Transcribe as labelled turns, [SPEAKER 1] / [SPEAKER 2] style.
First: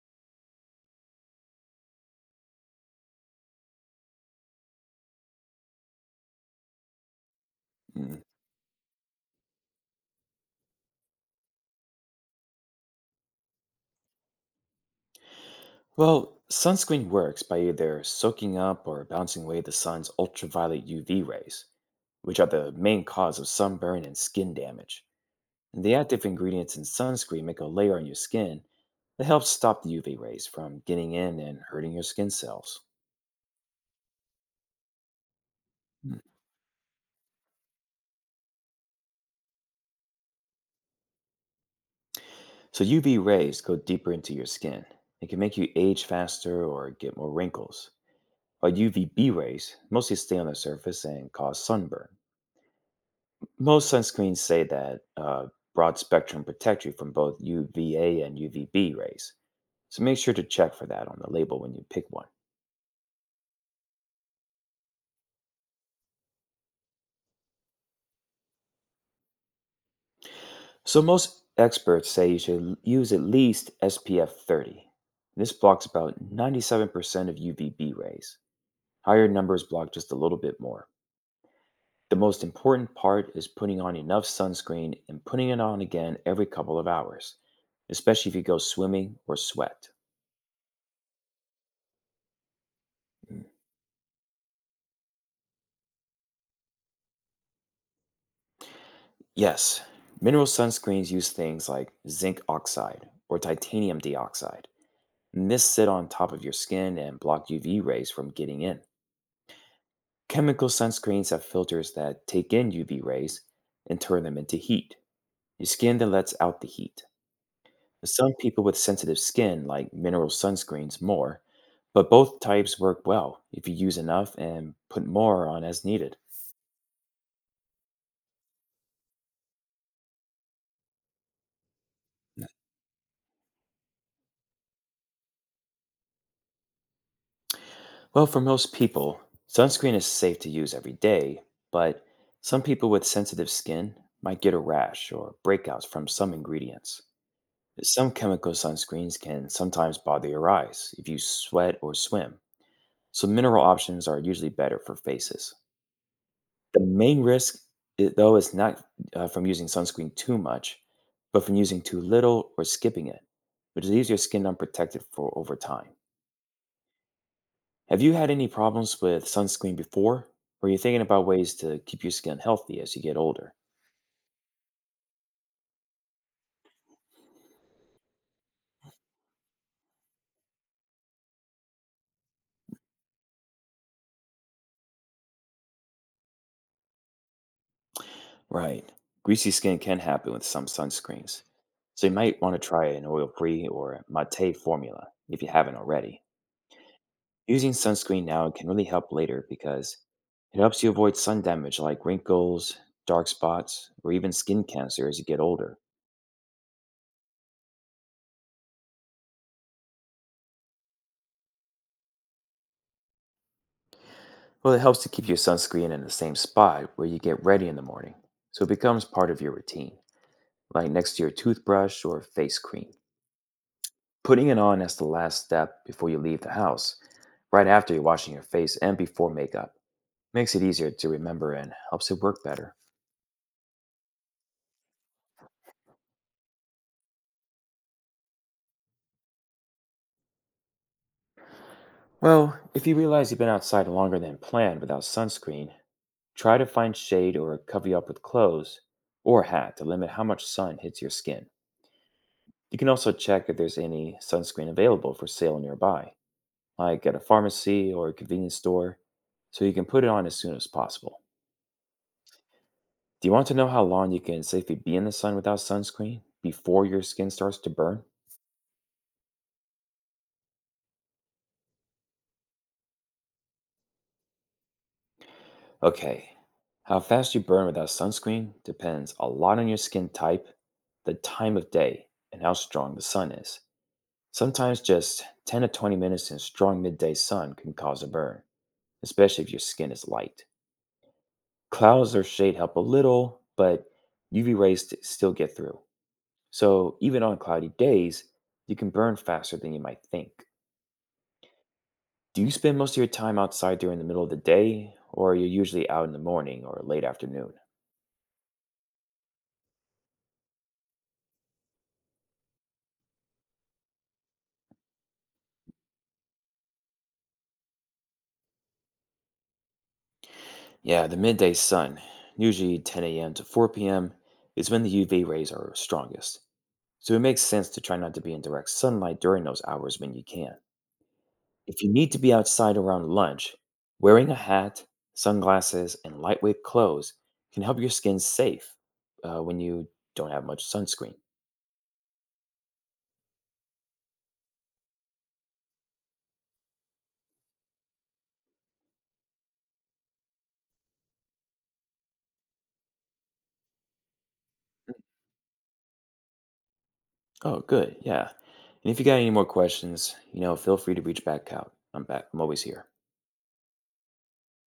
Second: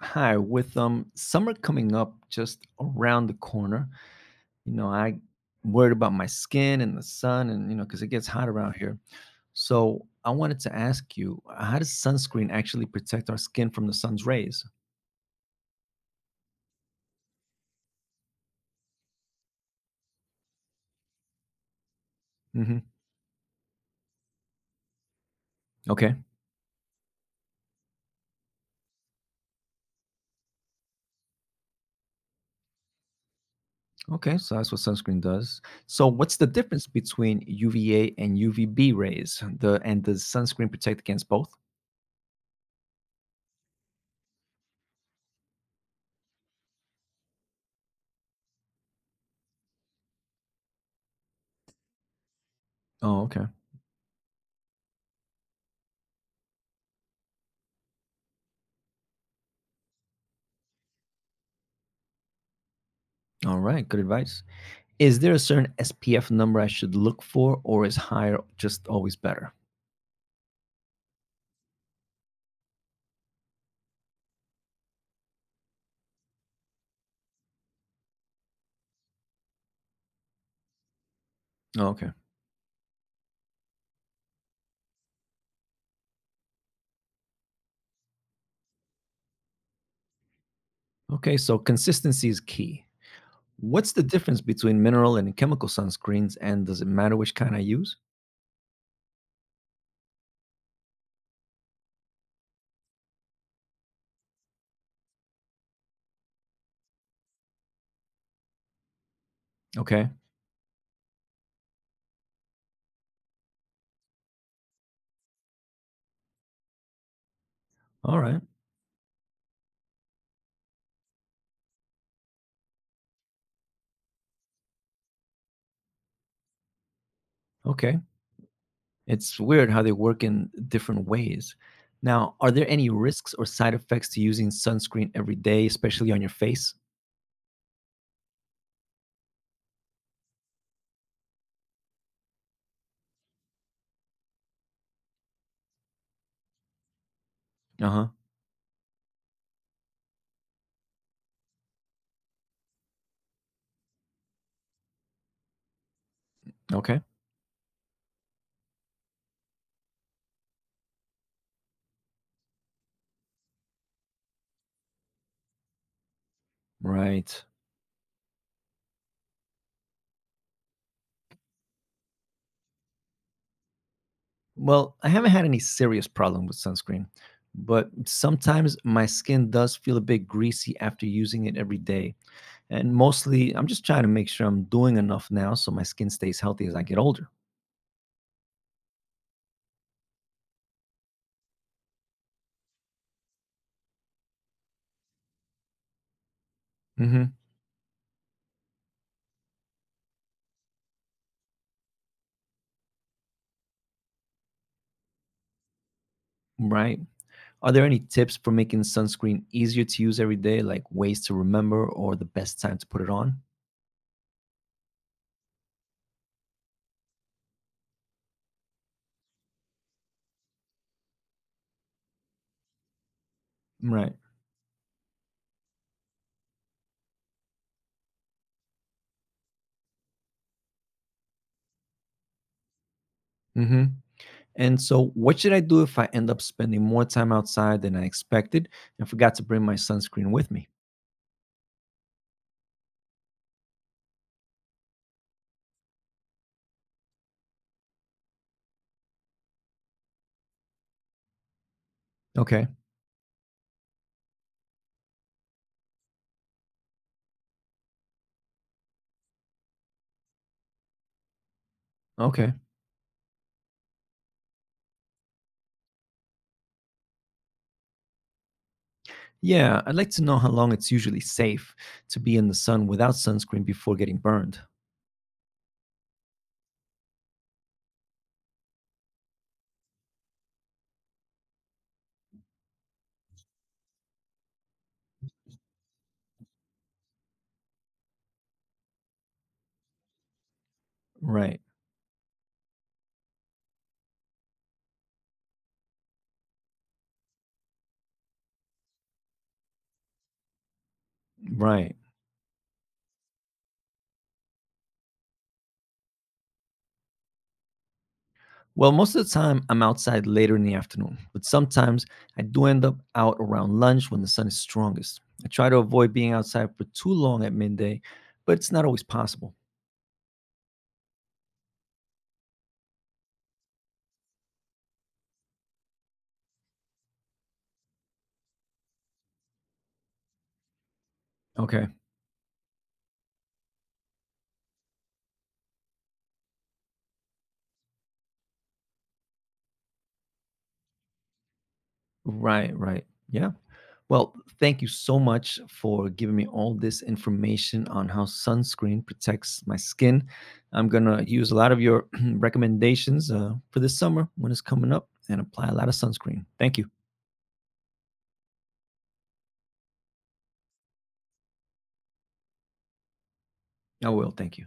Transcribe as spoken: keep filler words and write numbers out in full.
[SPEAKER 1] Hi, with um summer coming up just around the corner, you know, I worried about my skin and the sun, and you know, because it
[SPEAKER 2] Mm.
[SPEAKER 1] gets hot around here. So I wanted to ask you, how does sunscreen actually protect our skin from the sun's rays?
[SPEAKER 2] Well, sunscreen works by either soaking up or bouncing away the sun's ultraviolet U V rays, which are the
[SPEAKER 1] Hmm.
[SPEAKER 2] main cause of sunburn and skin damage. And the
[SPEAKER 1] Okay.
[SPEAKER 2] active ingredients in sunscreen make a layer on your skin that helps stop the U V rays from getting in and hurting your skin cells.
[SPEAKER 1] Okay, so that's what sunscreen does. So
[SPEAKER 2] Mm.
[SPEAKER 1] what's the difference between U V A and U V B rays? The and does sunscreen protect against both?
[SPEAKER 2] So, U V rays go deeper into your skin. It can make you age faster or get more wrinkles, while U V B rays mostly stay on the surface and cause sunburn.
[SPEAKER 1] Oh, okay.
[SPEAKER 2] Most sunscreens say that uh, broad spectrum protect you from both U V A and U V B rays, so make sure to check for that on the label when you pick one.
[SPEAKER 1] All right, good advice. Is there a certain S P F number I should look for, or is higher just always better?
[SPEAKER 2] So, most experts say you should l- use at least S P F thirty. This blocks about ninety-seven percent of U V B rays. Higher numbers block just a little bit more.
[SPEAKER 1] Okay.
[SPEAKER 2] The most important part is putting on enough sunscreen and putting it on again every couple of hours, especially if you go swimming or sweat.
[SPEAKER 1] Okay, so consistency is key.
[SPEAKER 2] Mm.
[SPEAKER 1] What's the difference between mineral and chemical sunscreens, and does it matter which kind I use?
[SPEAKER 2] Yes, mineral sunscreens use things like zinc oxide or titanium dioxide, and this sit on top of your skin and block U V rays from getting in.
[SPEAKER 1] Okay.
[SPEAKER 2] Chemical sunscreens have filters that take in U V rays and turn them into heat. Your skin that lets out the heat.
[SPEAKER 1] All
[SPEAKER 2] Some
[SPEAKER 1] right.
[SPEAKER 2] people with sensitive skin like mineral sunscreens more, but both types work well if you use enough and put more on as needed.
[SPEAKER 1] Okay, it's weird how they work in different ways. Now, are there any risks or side effects to using sunscreen every day, especially on your face?
[SPEAKER 2] Well, for most people, sunscreen is safe to use every day, but some people with sensitive skin might get a rash or breakouts from some ingredients.
[SPEAKER 1] Uh huh.
[SPEAKER 2] Some chemical sunscreens can sometimes bother your eyes if you sweat or swim, so mineral options are usually better for faces. The
[SPEAKER 1] Okay.
[SPEAKER 2] main risk, I though, is not, uh, from using sunscreen too much, but from using too little or skipping it, which leaves your skin unprotected for over time.
[SPEAKER 1] Right.
[SPEAKER 2] Have you had any problems with sunscreen before? Or are you thinking about ways to keep your skin healthy as you get older?
[SPEAKER 1] Well, I haven't had any serious problem with sunscreen, but sometimes my skin does feel a bit greasy after using it every day. And mostly, I'm just trying to make sure I'm doing enough now so my skin stays healthy as I get older.
[SPEAKER 2] Right. Greasy skin can happen with some sunscreens. So you might want to try an oil free or matte formula if you haven't already.
[SPEAKER 1] Hmm.
[SPEAKER 2] Using sunscreen now can really help later because it helps you avoid sun damage like wrinkles, dark spots, or even skin cancer as you get older.
[SPEAKER 1] Right. Are there any tips for making sunscreen easier to use every day, like ways to remember or the best time to put it on?
[SPEAKER 2] Well, it helps to keep your sunscreen in the same spot where you get ready in the morning, so it becomes part of your routine, like next to your toothbrush or face cream.
[SPEAKER 1] Right.
[SPEAKER 2] Putting it on as the last step before you leave the house, right after you're washing your face and before makeup, makes it easier to remember and helps it work better.
[SPEAKER 1] Hmm. And so, what should I do if I end up spending more time outside than I expected and forgot to bring my sunscreen with me?
[SPEAKER 2] Well, if you realize you've been outside longer than planned without sunscreen, try to find shade or cover you up with clothes or a hat to limit how much sun hits your skin.
[SPEAKER 1] Okay.
[SPEAKER 2] You can also check if there's any sunscreen available for sale nearby, like at a pharmacy or a convenience store, so you can put it on as soon as possible.
[SPEAKER 1] Okay.
[SPEAKER 2] Do you want to know how long you can safely be in the sun without sunscreen before your skin starts to burn?
[SPEAKER 1] Yeah, I'd like to know how long it's usually safe to be in the sun without sunscreen before getting burned.
[SPEAKER 2] Okay, how fast you burn without sunscreen depends a lot on your skin type, the time of day, and how strong the sun is. Sometimes just ten to twenty minutes in strong midday sun can cause a burn, especially if your skin is light.
[SPEAKER 1] Right.
[SPEAKER 2] Clouds or shade help a little, but U V rays t- still get through. So even on cloudy days, you can burn faster than you might think.
[SPEAKER 1] Right.
[SPEAKER 2] Do you spend most of your time outside during the middle of the day, or are you usually out in the morning or late afternoon?
[SPEAKER 1] Well, most of the time I'm outside later in the afternoon, but sometimes I do end up out around lunch when the sun is strongest. I try to avoid being outside for too long at midday, but it's not always possible.
[SPEAKER 2] Yeah, the midday sun, usually ten a m to four p m, is when the U V rays are strongest. So it makes sense to try not to be in direct sunlight during those hours when you can. If
[SPEAKER 1] Okay.
[SPEAKER 2] you need to be outside around lunch, wearing a hat, sunglasses, and lightweight clothes can help your skin safe uh, when you don't have much sunscreen.
[SPEAKER 1] Right, right. Yeah. Well, thank you so much for giving me all this information on how sunscreen protects my skin. I'm going to use a lot of your recommendations uh, for this summer when it's coming up and apply a lot of sunscreen. Thank you.
[SPEAKER 2] Oh, good. Yeah. And if you got any more questions, you know, feel free to reach back out. I'm back. I'm always here.
[SPEAKER 1] I will. Thank you.